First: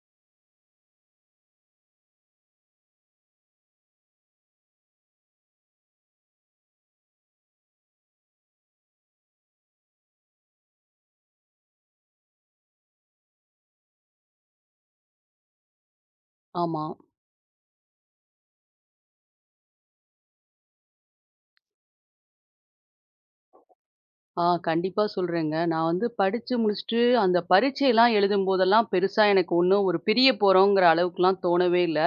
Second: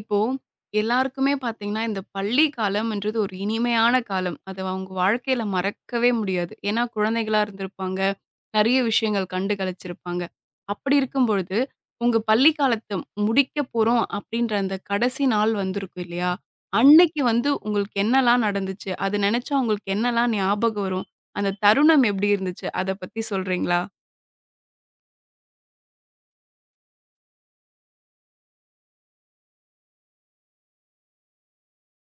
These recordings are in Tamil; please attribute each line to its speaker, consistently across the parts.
Speaker 1: இப்போ எல்லாருக்குமே பார்த்தீங்கன்னா, இந்த பள்ளி காலம்ன்றது ஒரு இனிமையான காலம். அத அவங்க வாழ்க்கையில மறக்கவே முடியாது. ஏன்னா, குழந்தைகளா இருந்திருப்பாங்க. நெறைய விஷயங்கள் கண்டு களிச்சிருப்பாங்க. அப்படி இருக்கும் பொழுது, உங்க பள்ளி காலத்த முடிக்க போறோம் அப்படின்ற அந்த கடைசி நாள் வந்திருக்கும் இல்லையா?
Speaker 2: ஆமா.
Speaker 1: அன்னைக்கு வந்து உங்களுக்கு என்னலாம் நடந்துச்சு? அது நெனச்சா உங்களுக்கு என்னலாம் ஞாபகம் வரும்? அந்த தருணம் எப்படி இருந்துச்சு? அத பத்தி சொல்றீங்களா?
Speaker 2: கண்டிப்பா சொல்றேங்க. நான் வந்து படிச்சு முடிச்சுட்டு, அந்த பரீட்சைலாம் எழுதும்போதெல்லாம் பெருசா எனக்கு ஒண்ணும் ஒரு பிரிய போறோங்கிற அளவுக்குலாம் தோணவே இல்ல.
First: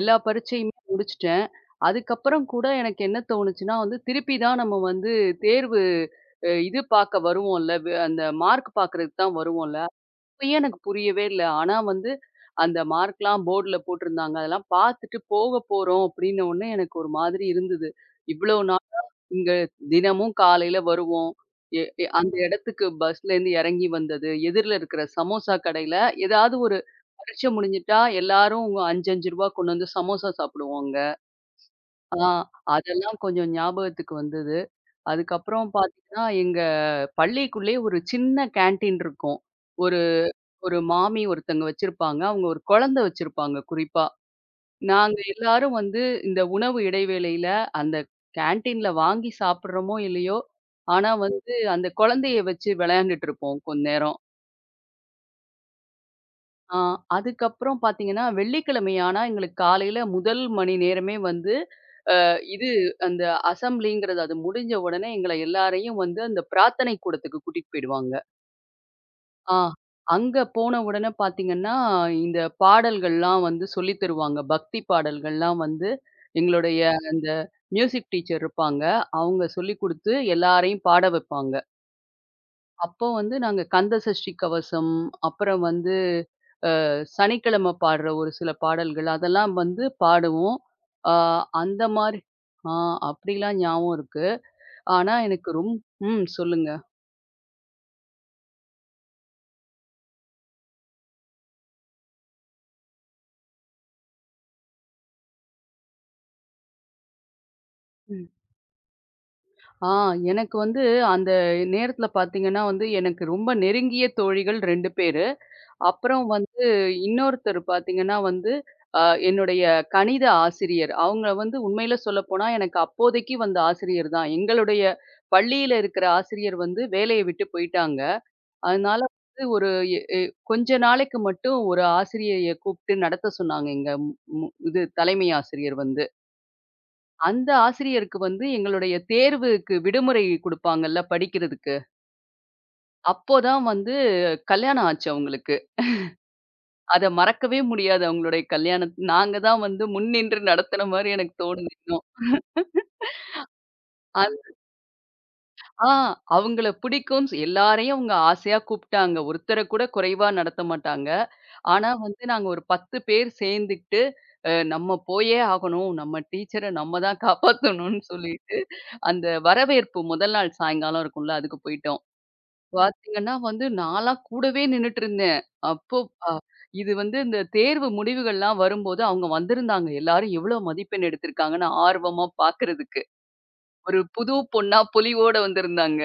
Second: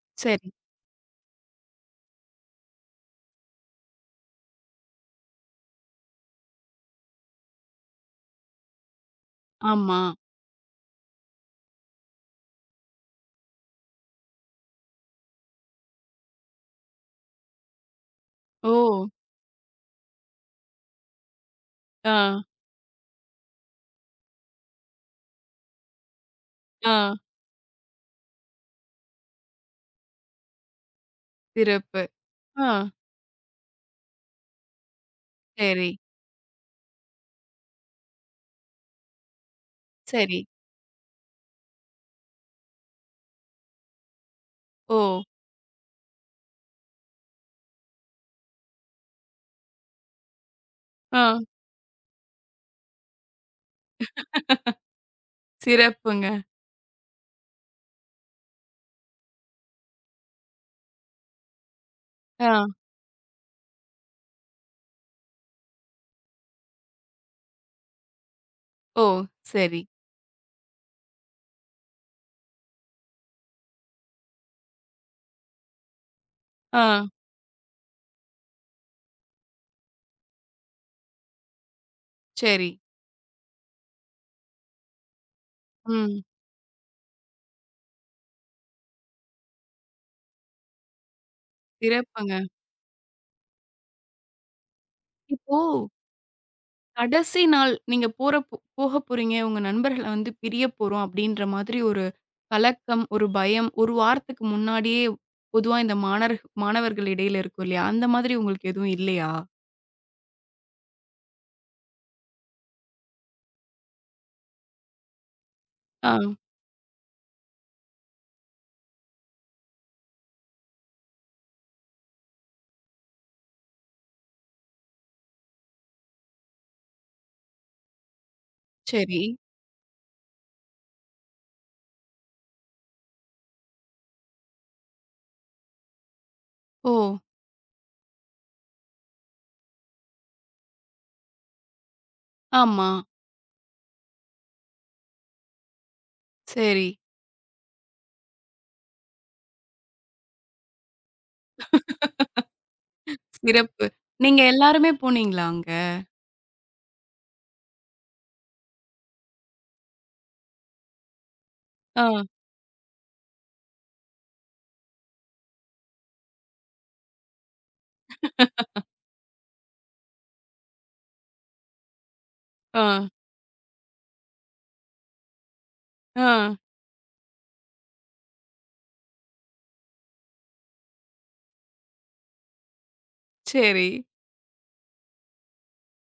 Speaker 2: எல்லா
Speaker 1: சரி.
Speaker 2: பரீட்சையுமே முடிச்சுட்டேன். அதுக்கப்புறம் கூட எனக்கு என்ன தோணுச்சுன்னா வந்து, திருப்பி தான் நம்ம வந்து தேர்வு அ இது பாக்க வருவோம்ல, அந்த மார்க் பாக்குறதுக்கு தான் வருவோம்ல.
Speaker 1: ஆமா.
Speaker 2: அப்பயே எனக்கு புரியவே இல்ல. ஆனா வந்து அந்த மார்க்லாம் போர்டுல போட்டிருந்தாங்க. அதெல்லாம் பாத்துட்டு போக போறோம் அப்டின்ன உடனே எனக்கு ஒரு மாதிரி இருந்தது. இவ்ளோ
Speaker 1: ஓ!
Speaker 2: நாள் இங்க தினமும் காலையில வருவோம். எ எ
Speaker 1: ஆ,
Speaker 2: அந்த இடத்துக்கு பஸ்லேருந்து இறங்கி வந்தது. எதிர்ல இருக்கிற சமோசா கடையில ஏதாவது ஒரு
Speaker 1: ஆ.
Speaker 2: பரீட்சை முடிஞ்சுட்டா எல்லாரும் ரூ. 5, 5 கொண்டு வந்து சமோசா சாப்பிடுவோம் அங்க.
Speaker 1: சிறப்பு.
Speaker 2: ஆ
Speaker 1: ஆ.
Speaker 2: அதெல்லாம் கொஞ்சம் ஞாபகத்துக்கு வந்தது. அதுக்கப்புறம்
Speaker 1: சரி,
Speaker 2: பார்த்தீங்கன்னா, எங்க பள்ளிக்குள்ளேயே ஒரு சின்ன கேன்டீன் இருக்கும். ஒரு
Speaker 1: சரி.
Speaker 2: ஒரு மாமி ஒருத்தங்க வச்சிருப்பாங்க. அவங்க ஒரு குழந்தை வச்சிருப்பாங்க குறிப்பா.
Speaker 1: ஓ!
Speaker 2: நாங்க எல்லாரும் வந்து இந்த உணவு இடைவேளையில அந்த கேன்டீன்ல வாங்கி சாப்பிடுறோமோ இல்லையோ, ஆனா
Speaker 1: ஆ.
Speaker 2: வந்து அந்த குழந்தைய வச்சு விளையாண்டுட்டு இருப்போம் கொஞ்ச நேரம்.
Speaker 1: சிறப்புங்க.
Speaker 2: ஆ அதுக்கப்புறம் பார்த்தீங்கன்னா, வெள்ளிக்கிழமை ஆனா எங்களுக்கு காலையில முதல் மணி நேரமே வந்து அ
Speaker 1: ஆ.
Speaker 2: இது அந்த அசெம்பிளிங்கிறது அது முடிஞ்ச உடனே எங்கள எல்லாரையும் வந்து அந்த பிரார்த்தனை கூடத்துக்கு கூட்டிட்டு போயிடுவாங்க.
Speaker 1: ஓ!
Speaker 2: ஆ.
Speaker 1: சரி.
Speaker 2: அங்க போன உடனே பார்த்தீங்கன்னா, இந்த பாடல்கள்லாம் வந்து சொல்லி தருவாங்க. பக்தி பாடல்கள்லாம் வந்து எங்களுடைய
Speaker 1: ஆ.
Speaker 2: அந்த மியூசிக் டீச்சர் இருப்பாங்க. அவங்க சொல்லிக் குடுத்து எல்லாரையும் பாட வைப்பாங்க.
Speaker 1: சரி.
Speaker 2: அப்போ வந்து நாங்க கந்த சஷ்டி கவசம், அப்புறம் வந்து
Speaker 1: ம்.
Speaker 2: சனிக்கிழமை பாடுற ஒரு சில பாடல்கள் அதெல்லாம் வந்து பாடுவோம். ஆ அந்த மாரி
Speaker 1: சிறப்புங்க.
Speaker 2: ஆ அப்படிலாம் ஞாபகம் இருக்கு. ஆனா எனக்கு
Speaker 1: இப்போ
Speaker 2: ம். சொல்லுங்க.
Speaker 1: கடைசி நாள் நீங்க போறப்போ போக போறீங்க. உங்க நண்பர்கள வந்து பிரிய போறோம் அப்டின்ற மாதிரி ஒரு கலக்கம், ஒரு பயம், 1 வாரத்துக்கு முன்னாடியே பொதுவா இந்த மாணவர்கள் இடையில இருக்கும் இல்லையா? அந்த மாதிரி உங்களுக்கு எதுவும் இல்லையா?
Speaker 2: ஆ எனக்கு வந்து அந்த நேரத்துல பாத்தீங்கன்னா வந்து, எனக்கு ரொம்ப நெருங்கிய தோழிகள் 2 பேரு.
Speaker 1: ஆ.
Speaker 2: அப்புறம் வந்து இன்னொருத்தர் பாத்தீங்கன்னா வந்து, அ என்னுடைய கணித ஆசிரியர். அவங்க வந்து உண்மையில சொல்லப்போனா, எனக்கு அப்போதைக்கு வந்த ஆசிரியர் தான். எங்களுடைய பள்ளியில இருக்கிற ஆசிரியர் வந்து வேலைய விட்டு போயிட்டாங்க. அதனால வந்து
Speaker 1: சரி.
Speaker 2: ஒரு எ எ கொஞ்ச நாளைக்கு மட்டும் ஒரு ஆசிரியைய கூப்பிட்டு நடத்த சொன்னாங்க எங்க மு மு இது தலைமை ஆசிரியர் வந்து.
Speaker 1: ஓ!
Speaker 2: அந்த ஆசிரியருக்கு வந்து எங்களுடைய தேர்வுக்கு விடுமுறை குடுப்பாங்கல்ல படிக்கிறதுக்கு.
Speaker 1: ஆமா.
Speaker 2: அப்போ தான் வந்து கல்யாணம் ஆச்சு அவங்களுக்கு.
Speaker 1: சரி.
Speaker 2: அத மறக்கவே முடியாது அவங்களுடைய கல்யாணம். நாங்க தான் வந்து முன்னின்று நடத்துன மாரி எனக்கு தோணுது இன்னும்.
Speaker 1: சிறப்பு.
Speaker 2: அந்
Speaker 1: நீங்க எல்லாருமே போனீங்களா அங்க?
Speaker 2: ஆ அவங்கள பிடிக்கும்னு எல்லாரையும் அவங்க ஆசையா கூப்பிட்டாங்க. ஒருத்தர கூட குறைவா நடத்த மாட்டாங்க. ஆனா வந்து
Speaker 1: ஆ.
Speaker 2: நாங்க ஒரு 10 பேர் சேர்ந்துக்கிட்டு, நம்ம போயே ஆகணும். நம்ம டீச்சர நம்ம தான் காப்பாத்தணும்னு சொல்லிட்டு, அந்த வரவேற்பு முதல் நாள் சாயங்காலம் இருக்கும்ல, அதுக்கு போயிட்டோம்.
Speaker 1: ஆ.
Speaker 2: பார்த்தீங்கன்னா வந்து, நான்லாம் கூடவே நின்னுட்டு இருந்தேன். அப்போ அ
Speaker 1: ஆ.
Speaker 2: இது வந்து இந்த தேர்வு முடிவுகள்லாம் வரும்போது, அவங்க வந்திருந்தாங்க. எல்லாரும் எவ்வளோ மதிப்பெண் எடுத்திருக்காங்கன்னு ஆர்வமா பார்க்கறதுக்கு.
Speaker 1: சரி.
Speaker 2: ஒரு புது பொண்ணா பொலிவோட வந்திருந்தாங்க.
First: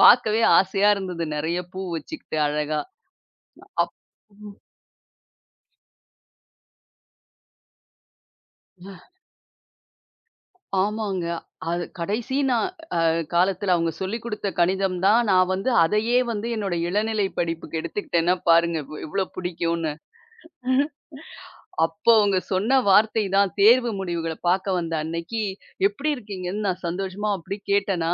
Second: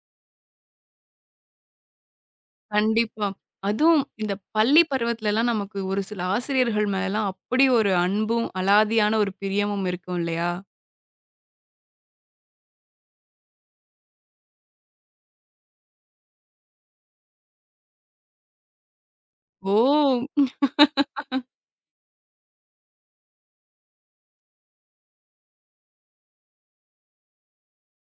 Speaker 2: பார்க்கவே ஆசையா இருந்தது. நெறைய பூ வச்சுக்கிட்டு அழகா.
Speaker 1: கண்டிப்பா.
Speaker 2: அப்
Speaker 1: அதுவும் இந்த
Speaker 2: ம்.
Speaker 1: பள்ளி பருவத்துலலாம் நமக்கு ஒரு சில ஆசிரியர்கள் மேலலாம் அப்படி ஒரு அன்பும், அலாதியான ஒரு பிரியமும் இருக்கும் இல்லையா?
Speaker 2: ஆமாங்க. அது கடைசி காலத்துல அவங்க சொல்லிக் குடுத்த கணிதம் தான், நான் வந்து அதையே வந்து என்னோட இளநிலை படிப்புக்கு எடுத்துக்கிட்டேன்னா பாருங்க, எவ்வளோ
Speaker 1: ஓ!
Speaker 2: பிடிக்கும்னு. அப்போ அவங்க சொன்ன வார்த்தை தான் தேர்வு முடிவுகள பார்க்க வந்த அன்னைக்கு, "எப்படி இருக்கீங்கன்னு?" நான் சந்தோஷமா அப்படி கேட்டேனா,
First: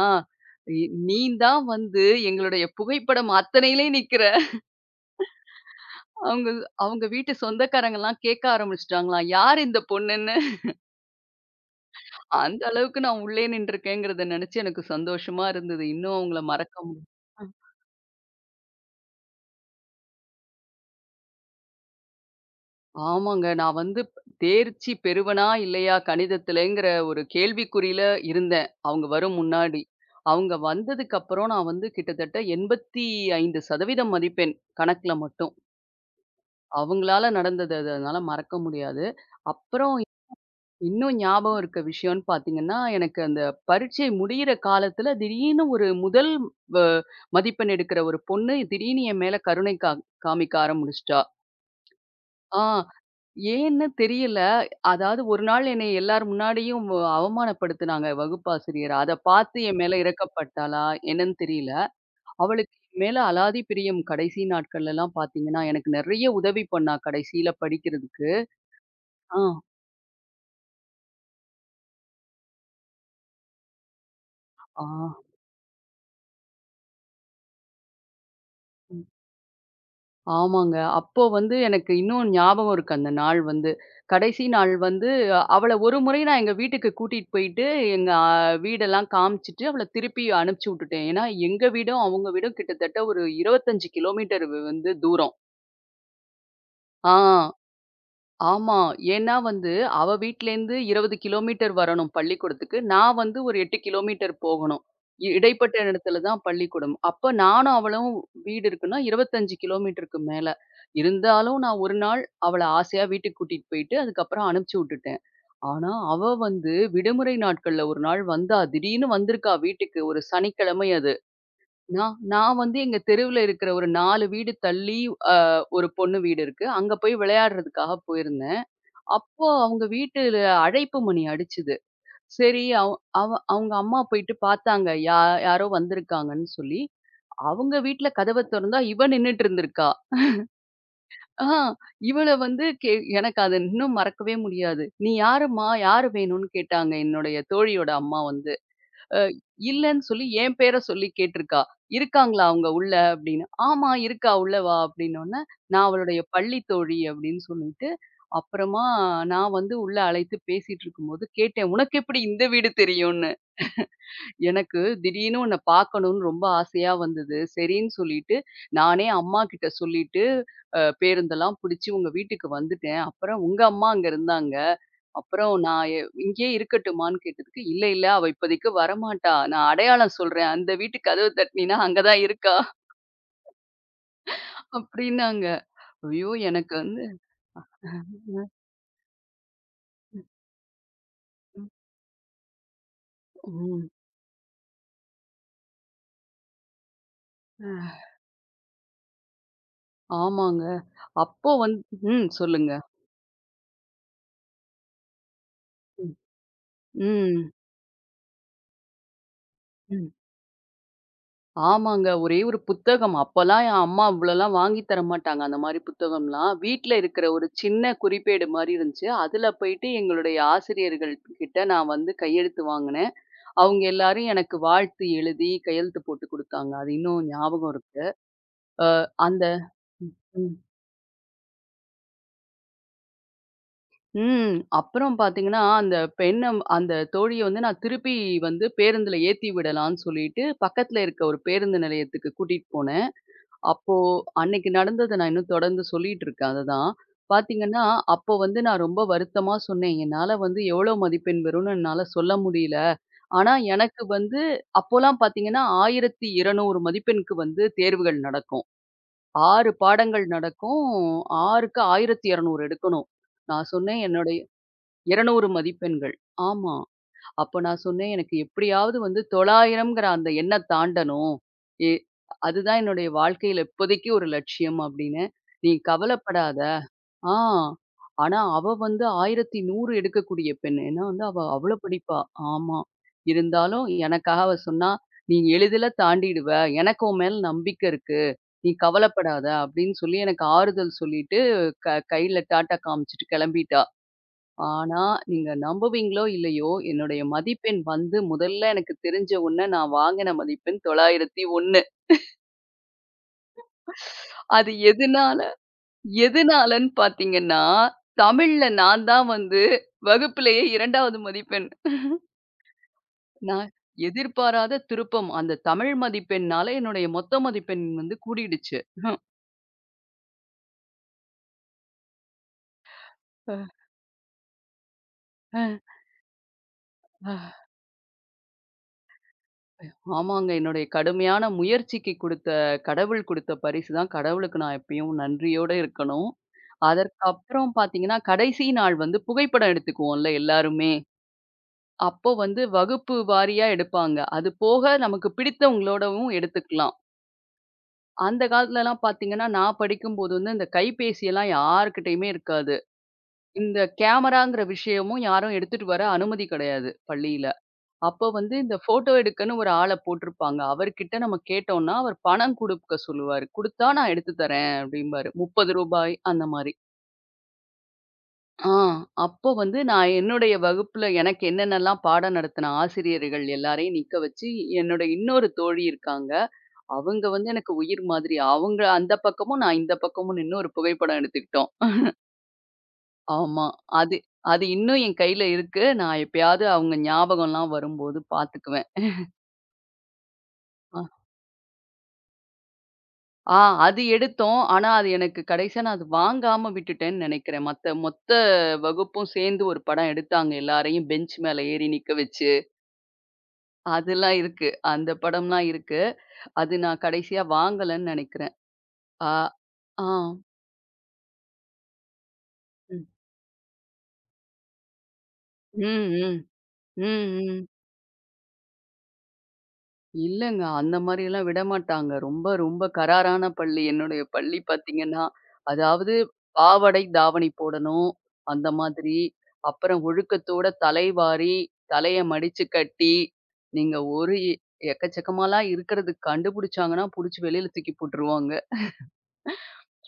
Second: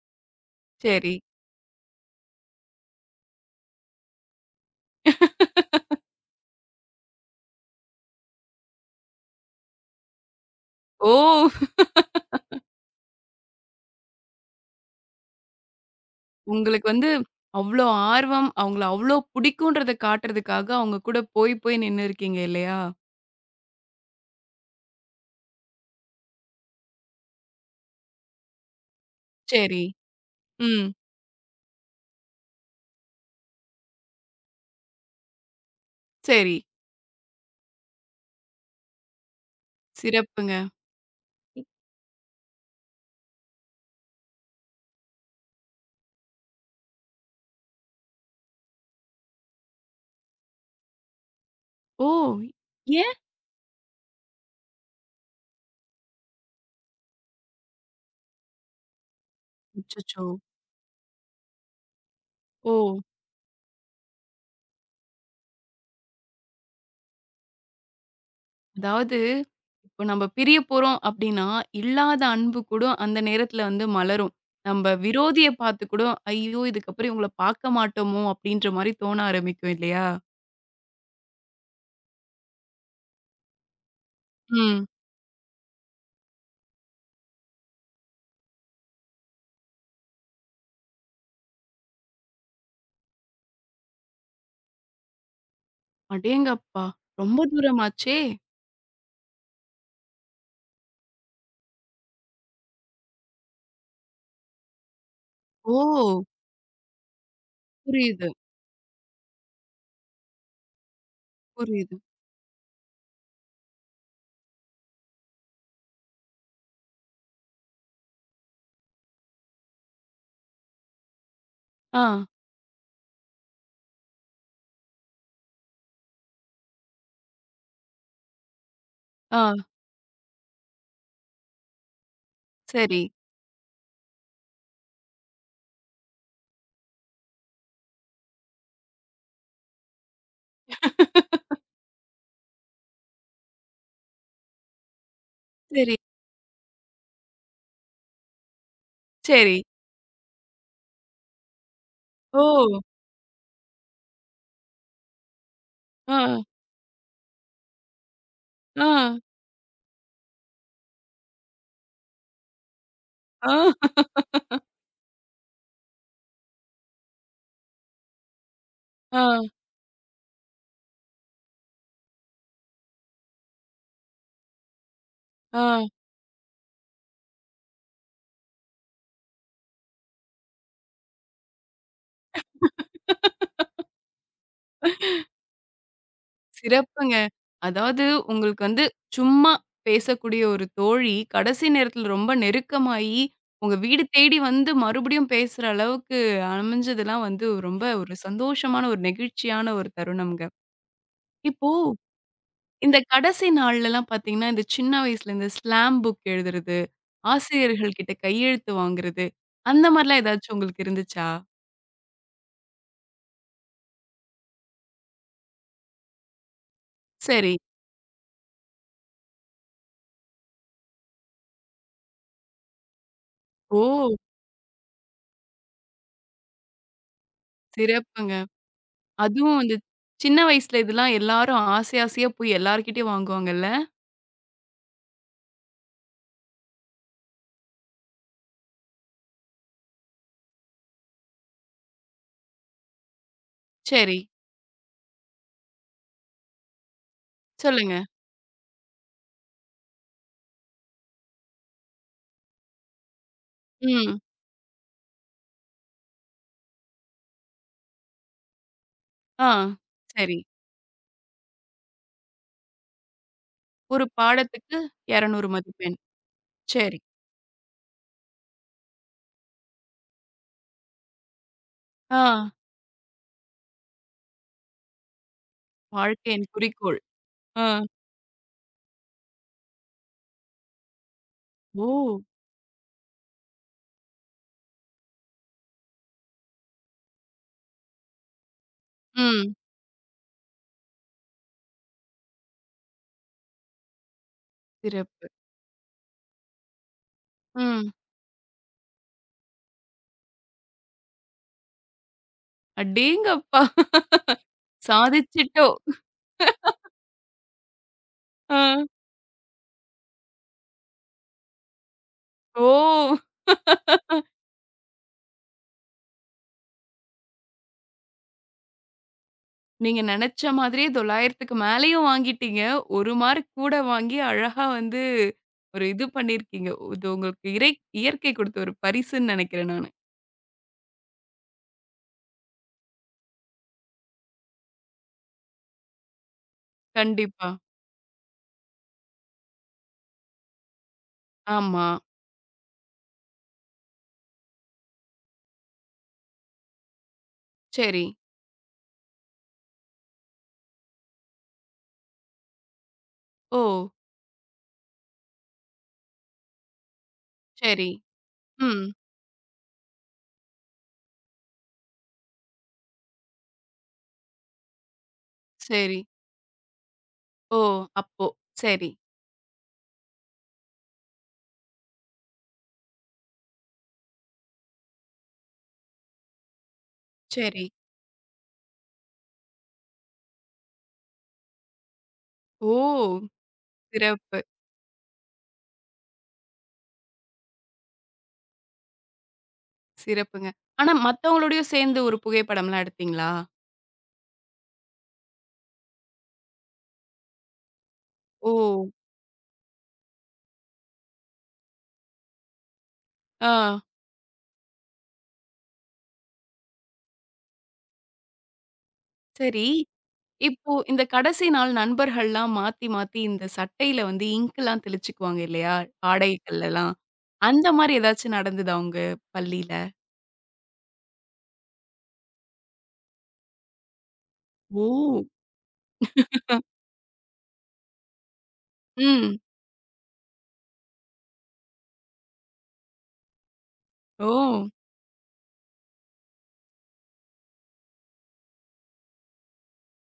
Speaker 2: "இ
Speaker 1: சரி.
Speaker 2: நீ தான் வந்து எங்களுடைய புகைப்படம் அத்தனையிலயும் நிக்கிற." அவங்க அவங்க வீட்டு சொந்தக்காரங்கலாம் கேட்க ஆரம்பிச்சுட்டாங்களாம், "யார் இந்த பொண்ணுன்னு?"
Speaker 1: ஓ!
Speaker 2: அந்த அளவுக்கு நான் உள்ளே நின்றுருக்கேங்கிறத நினைச்சு எனக்கு சந்தோஷமா இருந்தது. இன்னும் அவங்கள மறக்க
Speaker 1: உங்களுக்கு
Speaker 2: முடிய.
Speaker 1: வந்து அவ்ளோ ஆர்வம், அவங்கள அவ்ளோ புடிக்குன்றத காட்டுறதுக்காக அவங்க கூட போய் போய் நின்னு இருக்கீங்க இல்லையா?
Speaker 2: ஆமாங்க. நான் வந்து தேர்ச்சி பெறுவனா? இல்லையா? கணிதத்திலங்கிற ஒரு கேள்விக்குறியில இருந்தேன். அவங்க வரும் முன்னாடி.
Speaker 1: சரி.
Speaker 2: அவங்க
Speaker 1: ம்.
Speaker 2: வந்ததுக்கப்புறம் நான் வந்து கிட்டத்தட்ட 85% மதிப்பெண் கணக்குல மட்டும்.
Speaker 1: சரி.
Speaker 2: அவங்களால நடந்தது அது அதனால மறக்க முடியாது. அப்புறம்
Speaker 1: சிறப்புங்க.
Speaker 2: இன்னும் ஞாபகம் இருக்க விஷயம்ன்னு பார்த்தீங்கன்னா, எனக்கு அந்த பரீட்சை முடியிற காலத்துல திடீர்னு ஒரு முதல் வ மதிப்பெண் எடுக்கிற ஒரு பொண்ணு திடீர்னு என் மேல கருணை காமிக்க ஆரம்பிச்சுட்டா.
Speaker 1: ஓ!
Speaker 2: ஆ.
Speaker 1: ஏன்?
Speaker 2: ஏன்னு தெரியல. அதாவது ஒரு நாள் என்னைய எல்லார் முன்னாடியும் அவமானப்படுத்துனாங்க வகுப்பாசிரியர். அத பார்த்து என் மேல
Speaker 1: அச்சச்சோ!
Speaker 2: இரக்கப்பட்டாளா என்னன்னு தெரியல. அவளுக்கு
Speaker 1: ஓ!
Speaker 2: என் மேல அலாதி பிரியம் கடைசி நாட்கள்லலாம் பார்த்தீங்கன்னா, எனக்கு நெறைய உதவி பண்ணா கடைசியில படிக்கிறதுக்கு.
Speaker 1: அதாவது,
Speaker 2: ஆ.
Speaker 1: இப்போ நம்ம பிரிய போறோம் அப்டின்னா, இல்லாத அன்பு கூட அந்த நேரத்துல வந்து மலரும்.
Speaker 2: ஆ.
Speaker 1: நம்ப விரோதிய பார்த்து கூட, "ஐயோ! இதுக்கப்புறம் இவங்கள பார்க்க மாட்டோமோ!" அப்டின்ற மாரி தோண ஆரம்பிக்கும் இல்லையா?
Speaker 2: ஆமாங்க. அப்போ வந்து எனக்கு இன்னும் ஞாபகம் இருக்கு அந்த நாள் வந்து. கடைசி நாள்
Speaker 1: ம்.
Speaker 2: வந்து அவள ஒரு முறை நான் எங்க வீட்டுக்கு கூட்டிட்டு போயிட்டு, எங்க வீடெல்லாம் காமிச்சுட்டு, அவள திருப்பி அனுப்பிச்சு விட்டுட்டேன். ஏன்னா, எங்க வீடும், அவங்க வீடும் கிட்டத்தட்ட ஒரு 25 கிலோமீட்டர் வந்து தூரம்.
Speaker 1: அடேங்கப்பா!
Speaker 2: ஆ.
Speaker 1: ரொம்ப தூரமாச்சே!
Speaker 2: ஆமா. ஏன்னா வந்து, அவ வீட்லேருந்து 20 கிலோமீட்டர் வரணும் பள்ளிக்கூடத்துக்கு. நான் வந்து ஒரு 8 கிலோமீட்டர் போகணும். இடைப்பட்ட இடத்துல
Speaker 1: ஓ!
Speaker 2: தான் பள்ளிக்கூடம். அப்ப நானும் அவளும்
Speaker 1: புரியுது,
Speaker 2: வீடு இருக்குன்னா 25 கிலோமீட்டருக்கு மேல. இருந்தாலும் நான் ஒரு
Speaker 1: புரியுது.
Speaker 2: நாள் அவள ஆசையா வீட்டுக்கு கூட்டிட்டு போயிட்டு, அதுக்கப்புறம் அனுப்பிச்சு விட்டுட்டேன். ஆனா, அவ வந்து விடுமுறை நாட்கள்ல ஒரு நாள் வந்தா. திடீர்னு வந்திருக்கா வீட்டுக்கு. ஒரு சனிக்கிழமை அது.
Speaker 1: ஆ,
Speaker 2: நான் நான் வந்து எங்க தெருவுல இருக்கிற ஒரு 4 வீடு தள்ளி அ ஒரு பொண்ணு வீடு இருக்கு. அங்க போய் விளையாடுறதுக்காக போயிருந்தேன்.
Speaker 1: ஆ,
Speaker 2: அப்போ அவங்க வீட்டுல அழைப்பு மணி அடிச்சுது. சரி, அவ்
Speaker 1: சரி.
Speaker 2: அவ அவங்க அம்மா போயிட்டு பார்த்தாங்க. யாரோ வந்திருக்காங்கன்னு சொல்லி. அவங்க வீட்ல கதவ தொறந்தா, இவ நின்னுட்டு இருந்திருக்கா. ஆ இவள வந்து எனக்கு அத இன்னும் மறக்கவே முடியாது. "நீ யாரும்மா?
Speaker 1: சரி,
Speaker 2: யாரு வேணும்னு கேட்டாங்க" என்னுடைய தோழியோட அம்மா வந்து. அ
Speaker 1: சரி.
Speaker 2: இல்லன்னு சொல்லி என் பேர சொல்லி கேட்டிருக்கா. "இருக்காங்களா
Speaker 1: ஓ!
Speaker 2: அவங்க உள்ள?" அப்படின்னு. "ஆமா இருக்கா உள்ள வா" அப்படின்னோனே, நான் அவளுடைய
Speaker 1: ஆ,
Speaker 2: பள்ளி தோழி அப்படின்னு சொல்லிட்டு, அப்புறமா
Speaker 1: ஆ,
Speaker 2: நான் வந்து உள்ள அழைத்து பேசிட்டு இருக்கும்போது கேட்டேன், "உனக்கு எப்படி இந்த வீடு தெரியும்னு?"
Speaker 1: ஆ,
Speaker 2: எனக்கு திடீர்னு உன்னை பார்க்கணும்னு ரொம்ப ஆசையா வந்தது. சரின்னு சொல்லிட்டு, நானே
Speaker 1: ஆ,
Speaker 2: அம்மா கிட்ட சொல்லிட்டு, பேருந்தெல்லாம் புடிச்சு உங்க வீட்டுக்கு வந்துட்டேன். அப்புறம் உங்க அம்மா அங்க இருந்தாங்க. அப்புறம் நான் இங்கேயே இருக்கட்டுமான்னு கேட்டதுக்கு, "இல்ல, இல்ல அவ இப்போதைக்கு வரமாட்டா. நான் அடையாளம் சொல்றேன். அந்த வீட்டு கதவு தட்டினீன்னா அங்க தான் இருக்கா"
Speaker 1: ஆ.
Speaker 2: அப்படின்னாங்க. ஐயோ! எனக்கு வந்து
Speaker 1: சிறப்புங்க. அதாவது
Speaker 2: ம்,
Speaker 1: உங்களுக்கு வந்து சும்மா
Speaker 2: ம்,
Speaker 1: பேசக்கூடிய ஒரு தோழி, கடைசி
Speaker 2: ம்,
Speaker 1: நேரத்தில ரொம்ப நெருக்கமாயி, உங்க வீடு தேடி வந்து மறுபடியும் பேசுற அளவுக்கு அமைஞ்சதெல்லாம் வந்து ரொம்ப
Speaker 2: ம்.
Speaker 1: ஒரு சந்தோஷமான, ஒரு நெகிழ்ச்சியான ஒரு தருணம்ங்க.
Speaker 2: ஆமாங்க. அப்போ
Speaker 1: இப்போ
Speaker 2: வந்து ம். சொல்லுங்க.
Speaker 1: இந்த கடைசி நாள்லலாம் பார்த்தீங்கன்னா, இந்த சின்ன வயசுல இந்த ஸ்லாம்
Speaker 2: ம்,
Speaker 1: புக் எழுதுறது,
Speaker 2: ம்,
Speaker 1: ஆசிரியர்கள் கிட்ட கையெழுத்து வாங்குறது, அந்த
Speaker 2: ம்.
Speaker 1: மாரிலாம் ஏதாச்சும் உங்களுக்கு இருந்துச்சா?
Speaker 2: ஆமாங்க. ஒரே ஒரு புத்தகம். அப்பலாம் என் அம்மா இவ்வளோலாம் வாங்கி தர மாட்டாங்க. அந்த மாரி புத்தகம்லாம். வீட்ல இருக்கிற ஒரு
Speaker 1: சரி.
Speaker 2: சின்ன குறிப்பேடு மாரி இருந்துச்சு. அதுல போயிட்டு எங்களுடைய ஆசிரியர்கள் கிட்ட நான் வந்து கையெழுத்து வாங்குனேன்.
Speaker 1: ஓ!
Speaker 2: அவங்க எல்லாரும் எனக்கு வாழ்த்து எழுதி கையெழுத்து போட்டு குடுத்தாங்க. அது இன்னும் ஞாபகம் இருக்கு.
Speaker 1: சிறப்புங்க.
Speaker 2: அ அந்த
Speaker 1: அதுவும் இந்த சின்ன
Speaker 2: ம்.
Speaker 1: வயசுல இதெல்லாம் எல்லாரும் ஆசை ஆசையா போய் எல்லார்கிட்டயும் வாங்குவாங்கல்ல.
Speaker 2: ம். அப்புறம் பார்த்தீங்கன்னா, அந்த பெண்ண அந்த தோழிய வந்து நான் திருப்பி வந்து பேருந்துல ஏத்தி விடலான்னு சொல்லிட்டு, பக்கத்துல இருக்க ஒரு பேருந்து நிலையத்துக்கு கூட்டிட்டு போனேன். அப்போ
Speaker 1: சரி.
Speaker 2: அன்னைக்கு நடந்தத நான் இன்னும் தொடர்ந்து சொல்லிட்டு இருக்கேன் அததான். பார்த்தீங்கன்னா,
Speaker 1: சொல்லுங்க.
Speaker 2: அப்போ வந்து நான் ரொம்ப வருத்தமா சொன்னேன். என்னால வந்து எவ்வளோ மதிப்பெண் வரும்னு என்னால சொல்ல முடியல. ஆனா, எனக்கு
Speaker 1: ம்.
Speaker 2: வந்து அப்போலாம் பார்த்தீங்கன்னா, 1200 மதிப்பெண்க்கு வந்து தேர்வுகள் நடக்கும்.
Speaker 1: ஆ.
Speaker 2: 6 பாடங்கள்
Speaker 1: சரி.
Speaker 2: நடக்கும். 6க்கு 1200 எடுக்கணும். நான் சொன்னேன்
Speaker 1: ஒரு
Speaker 2: என்னுடைய
Speaker 1: பாடத்துக்கு
Speaker 2: 200
Speaker 1: 200 மதிப்பெண்.
Speaker 2: மதிப்பெண்கள். ஆமா.
Speaker 1: சரி.
Speaker 2: அப்ப நான் சொன்னேன், "எனக்கு எப்படியாவது வந்து 900ங்கிற அந்த எண்ண தாண்டணும். எ
Speaker 1: ஆ.
Speaker 2: அதுதான் என்னுடைய வாழ்க்கையில இப்போதைக்கு ஒரு லட்சியம்" அப்டின்னேன். "நீ
Speaker 1: வாழ்க்கையின்
Speaker 2: கவலைப்படாத.
Speaker 1: குறிக்கோள்.
Speaker 2: ஆ.
Speaker 1: ஆ.
Speaker 2: ஆனா, அவ வந்து 1100 எடுக்கக்கூடிய பெண். ஏன்னா வந்து அவ அவ்ளோ
Speaker 1: ஓ!
Speaker 2: படிப்பா. ஆமா. இருந்தாலும் எனக்காக அவ சொன்னா, "நீ எளிதில தாண்டிடுவ. எனக்கு உன் மேல நம்பிக்கை இருக்கு. நீ கவலைப்படாத"
Speaker 1: ம்.
Speaker 2: அப்படின்னு சொல்லி எனக்கு ஆறுதல் சொல்லிட்டு, கையில டாட்டா காமிச்சுட்டு கிளம்பிட்டா. ஆனா,
Speaker 1: சிறப்பு.
Speaker 2: நீங்க நம்புவீங்களோ இல்லையோ, என்னுடைய மதிப்பெண்
Speaker 1: ம்.
Speaker 2: வந்து முதல்ல எனக்கு தெரிஞ்ச உடனே நான் வாங்கின மதிப்பெண் 901.
Speaker 1: அடேங்கப்பா!
Speaker 2: அது
Speaker 1: சாதிச்சிட்டோம்.
Speaker 2: எதுனாலன்னு பார்த்தீங்கன்னா,
Speaker 1: ஆ.
Speaker 2: தமிழ்ல நான் தான் வந்து வகுப்பிலேயே 2வது மதிப்பெண்.
Speaker 1: ஓ!
Speaker 2: நான் எதிர்பாராத திருப்பம். அந்த தமிழ் மதிப்பெண்ணால என்னுடைய மொத்த மதிப்பெண் வந்து கூடிடுச்சு.
Speaker 1: நீங்க நெனச்ச மாதிரியே 900க்கு மேலயும் வாங்கிட்டீங்க. 1 மார்க்
Speaker 2: அஹ்,
Speaker 1: கூட வாங்கி அழகா வந்து
Speaker 2: அஹ்,
Speaker 1: ஒரு இது பண்ணியிருக்கீங்க. இது
Speaker 2: அஹ்.
Speaker 1: உங்களுக்கு இறை இயற்கை குடுத்த ஒரு பரிசுன்னு நெனைக்கிறேன் நானு.
Speaker 2: ஆமாங்க. என்னுடைய கடுமையான முயற்சிக்கு குடுத்த கடவுள் குடுத்த பரிசு தான். கடவுளுக்கு நான் எப்பயும் நன்றியோட இருக்கணும்.
Speaker 1: கண்டிப்பா.
Speaker 2: அதற்கப்புறம் பார்த்தீங்கன்னா, கடைசி நாள் வந்து புகைப்படம் எடுத்துக்குவோம்ல எல்லாருமே.
Speaker 1: ஆமா.
Speaker 2: அப்போ வந்து வகுப்பு வாரியா எடுப்பாங்க. அது போக நமக்கு பிடித்தவங்களோடவும் எடுத்துக்கலாம்.
Speaker 1: சரி.
Speaker 2: அந்த காலத்துலலாம் பார்த்தீங்கன்னா, நான் படிக்கும்போது வந்து இந்த கைபேசியெல்லாம் யார்கிட்டயுமே இருக்காது.
Speaker 1: ஓ!
Speaker 2: இந்த கேமராங்கிற விஷயமும் யாரும் எடுத்துட்டு வர அனுமதி கிடையாது பள்ளியில.
Speaker 1: சரி.
Speaker 2: அப்போ வந்து இந்த
Speaker 1: ம்.
Speaker 2: ஃபோட்டோ எடுக்கன்னு ஒரு ஆள போட்டிருப்பாங்க. அவர்கிட்ட நம்ம கேட்டோம்னா, அவர் பணம் குடுக்க சொல்லுவாரு. குடுத்தா நான் எடுத்து தரேன் அப்படிம்பாரு. ரூ.
Speaker 1: சரி.
Speaker 2: 30 அந்த மாரி.
Speaker 1: ஓ! அப்போ.
Speaker 2: ஆ
Speaker 1: சரி,
Speaker 2: அப்போ வந்து நான் என்னுடைய வகுப்புல எனக்கு என்னென்னலாம் பாடம் நடத்தின ஆசிரியர்கள் எல்லாரையும் நிக்க வச்சு, என்னோட இன்னொரு தோழி இருக்காங்க. அவங்க வந்து
Speaker 1: சரி.
Speaker 2: எனக்கு உயிர் மாதிரி. அவங்க அந்த பக்கமும், நான் இந்த பக்கமும் நின்னு ஒரு புகைப்படம் எடுத்துக்கிட்டோம்.
Speaker 1: ஓ!
Speaker 2: ஆமா. அது
Speaker 1: சிறப்பு,
Speaker 2: அது இன்னும் என் கையில இருக்கு. நான் எப்பயாவது அவங்க ஞாபகம்லாம் வரும்போது பாத்துக்குவேன்.
Speaker 1: சிறப்புங்க. ஆனா
Speaker 2: அ
Speaker 1: மத்தவங்களோடயும் சேர்ந்து ஒரு புகைப்படம்லாம் எடுத்தீங்களா?
Speaker 2: ஆ அது எடுத்தோம். ஆனா, அது எனக்கு கடைசியா நான் அது வாங்காம விட்டுட்டேன்னு நெனைக்கிறேன். மத்த மொத்த
Speaker 1: ஓ!
Speaker 2: வகுப்பும் சேர்ந்து ஒரு படம் எடுத்தாங்க. எல்லாரையும் பெஞ்ச் மேல ஏறி நிக்க வச்சு.
Speaker 1: ஆ.
Speaker 2: அதெல்லாம் இருக்கு. அந்த படம்லாம் இருக்கு. அது நான் கடைசியா வாங்கலன்னு நெனைக்கிறேன். ஆ.
Speaker 1: சரி.
Speaker 2: ஆ.
Speaker 1: இப்போ இந்த கடைசி நாள் நண்பர்கள்லாம் மாத்தி,
Speaker 2: ம்.
Speaker 1: மாத்தி இந்த சட்டையில வந்து இங்க்லாம் தெளிச்சுக்குவாங்க இல்லையா?
Speaker 2: ம், ம்.
Speaker 1: ஆடைகள்லலாம்.
Speaker 2: ம், ம்.
Speaker 1: அந்த மாரி ஏதாச்சும் நடந்ததா உங்க பள்ளியில?
Speaker 2: இல்லங்க. அந்த மாரியெல்லாம் விடமாட்டாங்க. ரொம்ப, ரொம்ப கராரான பள்ளி. என்னுடைய பள்ளி
Speaker 1: ஓ!
Speaker 2: பார்த்தீங்கன்னா, அதாவது பாவாடை, தாவணி போடணும். அந்த மாதிரி.
Speaker 1: ம்.
Speaker 2: அப்புறம் ஒழுக்கத்தோட தலைவாரி, தலைய மடிச்சு கட்டி, நீங்க
Speaker 1: ஓ!
Speaker 2: ஒரு எக்கச்சக்கமாலாம் இருக்கிறது கண்டுபிடிச்சாங்கன்னா, புடிச்சு வெளியில தூக்கி போட்டுருவாங்க.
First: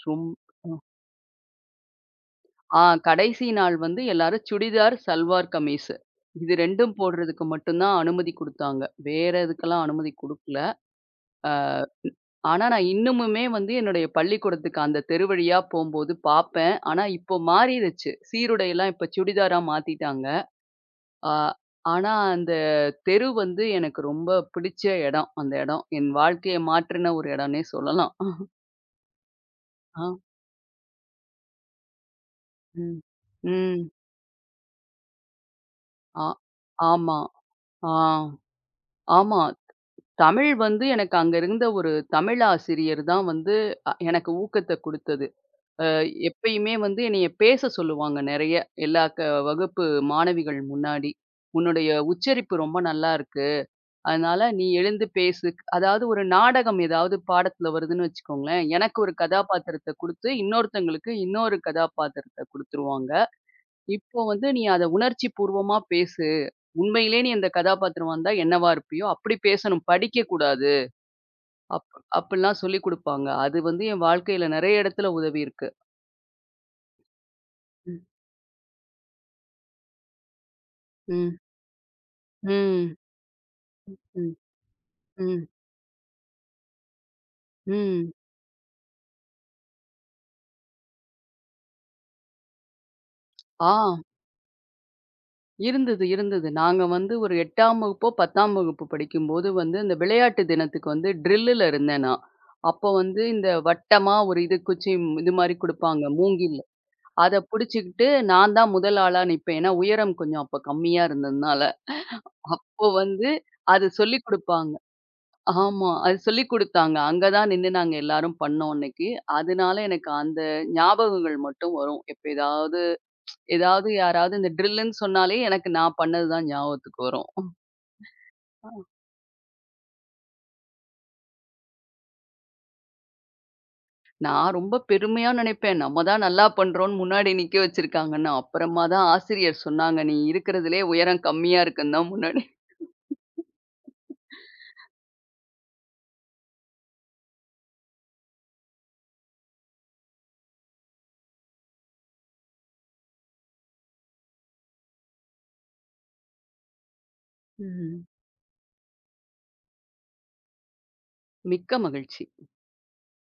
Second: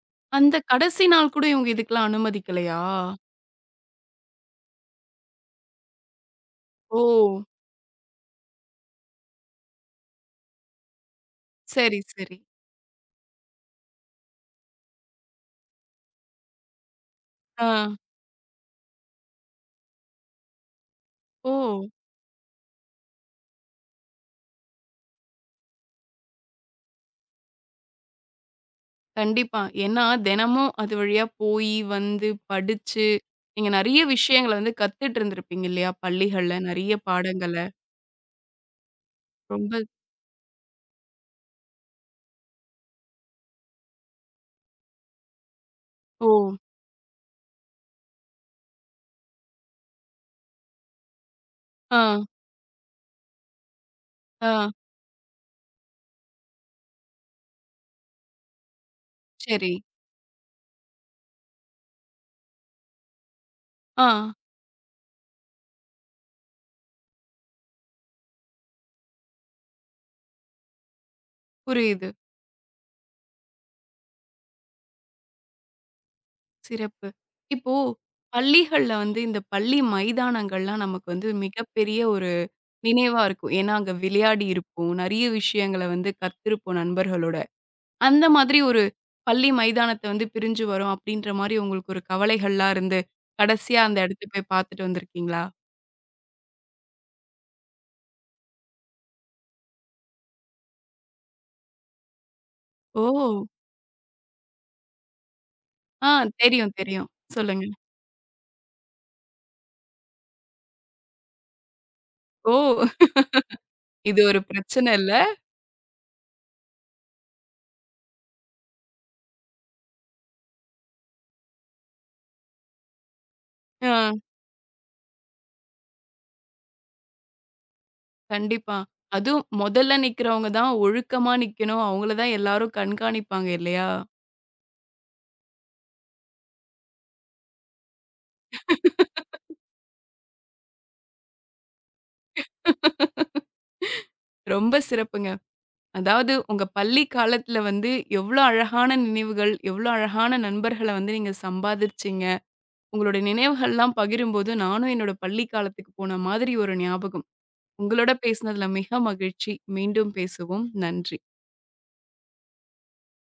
Speaker 2: ரொம்
Speaker 1: அந்த கடைசி நாள் கூட இவங்க இதுக்கெல்லாம் அனுமதிக்கலையா?
Speaker 2: ஆ கடைசி நாள் வந்து எல்லாரும் சுடிதார், சல்வார் கமீஸு. இது 2ம்
Speaker 1: ஓ!
Speaker 2: போடுறதுக்கு மட்டும் தான் அனுமதி குடுத்தாங்க. வேற எதுக்கெல்லாம் அனுமதி குடுக்கல. அ
Speaker 1: சரி, சரி.
Speaker 2: ஆனா, நான் இன்னமுமே வந்து என்னுடைய பள்ளிக்கூடத்துக்கு அந்த தெரு வழியா போம்போது பாப்பேன். ஆனா, இப்போ
Speaker 1: ஆ.
Speaker 2: மாறிருச்சு. சீருடைலாம் இப்ப சுடிதாரா மாத்திட்டாங்க. ஆ
Speaker 1: ஓ!
Speaker 2: ஆனா, அந்த தெரு வந்து எனக்கு ரொம்ப பிடிச்ச இடம். அந்த இடம். என் வாழ்க்கைய மாற்றின ஒரு இடம்னே சொல்லலாம்.
Speaker 1: கண்டிப்பா. ஏன்னா
Speaker 2: ஆ.
Speaker 1: தினமும் அது வழியா போயி, வந்து,
Speaker 2: ம்.
Speaker 1: படிச்சு, நீங்க
Speaker 2: ம்.
Speaker 1: நெறைய விஷயங்கள வந்து கத்துட்டு இருந்திருப்பீங்க இல்லையா?
Speaker 2: ஆ.
Speaker 1: பள்ளிகள்ல நெறைய
Speaker 2: ஆமா.
Speaker 1: பாடங்கள.
Speaker 2: ஆ. ஆமா.
Speaker 1: ரொம்ப
Speaker 2: தமிழ் வந்து எனக்கு அங்க இருந்த ஒரு தமிழ் ஆசிரியர் தான் வந்து எனக்கு ஊக்கத்த குடுத்தது.
Speaker 1: ஓ!
Speaker 2: எப்பயுமே வந்து என்னைய பேச சொல்லுவாங்க நிறைய எல்லா க வகுப்பு மாணவிகள் முன்னாடி. "உன்னுடைய
Speaker 1: ஆ,
Speaker 2: உச்சரிப்பு ரொம்ப நல்லா இருக்கு. அதனால நீ
Speaker 1: ஆ.
Speaker 2: எழுந்து பேசு." அதாவது ஒரு நாடகம் ஏதாவது பாடத்துல வருதுன்னு வச்சுக்கோங்களேன், எனக்கு ஒரு
Speaker 1: சரி.
Speaker 2: கதாபாத்திரத்த குடுத்து, இன்னொருத்தங்களுக்கு இன்னொரு கதாபாத்திரத்த குடுத்துருவாங்க.
Speaker 1: ஆ.
Speaker 2: இப்போ வந்து "நீ அத உணர்ச்சி பூர்வமா பேசு. உண்மையிலே நீ அந்த கதாபாத்திரமா இருந்தா என்னவா இருப்பியோ, அப்படி பேசணும். படிக்கக் கூடாது." அப்
Speaker 1: புரியுது.
Speaker 2: அப்படிலாம் சொல்லிக் குடுப்பாங்க. அது வந்து என் வாழ்க்கையில நிறைய இடத்துல உதவி இருக்கு.
Speaker 1: சிறப்பு. இப்போ
Speaker 2: ம்.
Speaker 1: பள்ளிகள்ல வந்து இந்த பள்ளி மைதானங்கள்லாம் நமக்கு வந்து
Speaker 2: ம்.
Speaker 1: மிகப்பெரிய ஒரு
Speaker 2: ம்.
Speaker 1: நினைவா இருக்கும். ஏன்னா, அங்க
Speaker 2: ம்.
Speaker 1: விளையாடி இருப்போம். நெறைய
Speaker 2: ம்.
Speaker 1: விஷயங்கள வந்து கத்திருப்போம் நண்பர்களோட.
Speaker 2: ம்.
Speaker 1: அந்த மாதிரி ஒரு பள்ளி மைதானத்த வந்து பிரிஞ்சு வரோம் அப்படின்ற மாரி உங்களுக்கு ஒரு கவலைகள்லாம் இருந்து,
Speaker 2: ஆ
Speaker 1: கடைசியா அந்த இடத்த போய் பார்த்துட்டு வந்திருக்கீங்களா?
Speaker 2: இருந்தது, இருந்தது. நாங்க வந்து ஒரு 8ஆம் வகுப்போ, 10ஆம் வகுப்பு படிக்கும்போது வந்து, இந்த விளையாட்டு தினத்துக்கு வந்து ட்ரில்லுல இருந்தேன் நான். அப்போ வந்து
Speaker 1: ஓ!
Speaker 2: இந்த வட்டமா ஒரு இது குச்சி இது மாரி குடுப்பாங்க,
Speaker 1: ஆ
Speaker 2: மூங்கில்.
Speaker 1: தெரியும், தெரியும்.
Speaker 2: அத
Speaker 1: சொல்லுங்க.
Speaker 2: புடிச்சுக்கிட்டு நான் தான் முதல் ஆளா நிப்பேன். ஏன்னா, உயரம் கொஞ்சம் அப்ப கம்மியா இருந்ததுனால.
Speaker 1: ஓ!
Speaker 2: அப்போ வந்து அது
Speaker 1: இது
Speaker 2: சொல்லிக்
Speaker 1: ஒரு
Speaker 2: குடுப்பாங்க.
Speaker 1: பிரச்சன இல்ல.
Speaker 2: ஆமா. அது சொல்லிக் குடுத்தாங்க. அங்க தான் நின்னு நாங்க எல்லாரும் பண்ணோம் அன்னைக்கு. அதனால எனக்கு அந்த ஞாபகங்கள் மட்டும் வரும் எப்ப ஏதாவது ஏதாவது
Speaker 1: ஆ.
Speaker 2: யாராவது இந்த ட்ரில்லுன்னு சொன்னாலே எனக்கு நான் பண்ணது தான் ஞாபகத்துக்கு வரும்.
Speaker 1: கண்டிப்பா. அதுவும் முதல்ல நிக்கிறவங்க தான் ஒழுக்கமா நிக்கணும். அவங்கள தான் எல்லாரும் கண்காணிப்பாங்க இல்லையா?
Speaker 2: நான் ரொம்ப பெருமையா நினைப்பேன். நம்ம தான் நல்லா பண்றோம்ன்னு முன்னாடி நிக்க வச்சிருக்காங்கன்னு. அப்புறமா தான் ஆசிரியர் சொன்னாங்க, "நீ இருக்கிறதிலே உயரம் கம்மியா இருக்குன்னு" தான் முன்னாடி.
Speaker 1: ரொம்ப சிறப்புங்க. அதாவது உங்க பள்ளி காலத்துல வந்து எவ்ளோ அழகான நினைவுகள், எவ்ளோ அழகான நண்பர்கள வந்து நீங்க சம்பாதிச்சீங்க. உங்களோட நினைவுகள்லாம் பகிரும்போது நானும் என்னோட பள்ளி காலத்துக்கு போன மாதிரி ஒரு ஞாபகம்.
Speaker 2: ம்.
Speaker 1: உங்களோட பேசினதுல மிக மகிழ்ச்சி. மீண்டும் பேசுவோம். நன்றி.
Speaker 2: மிக்க மகிழ்ச்சி.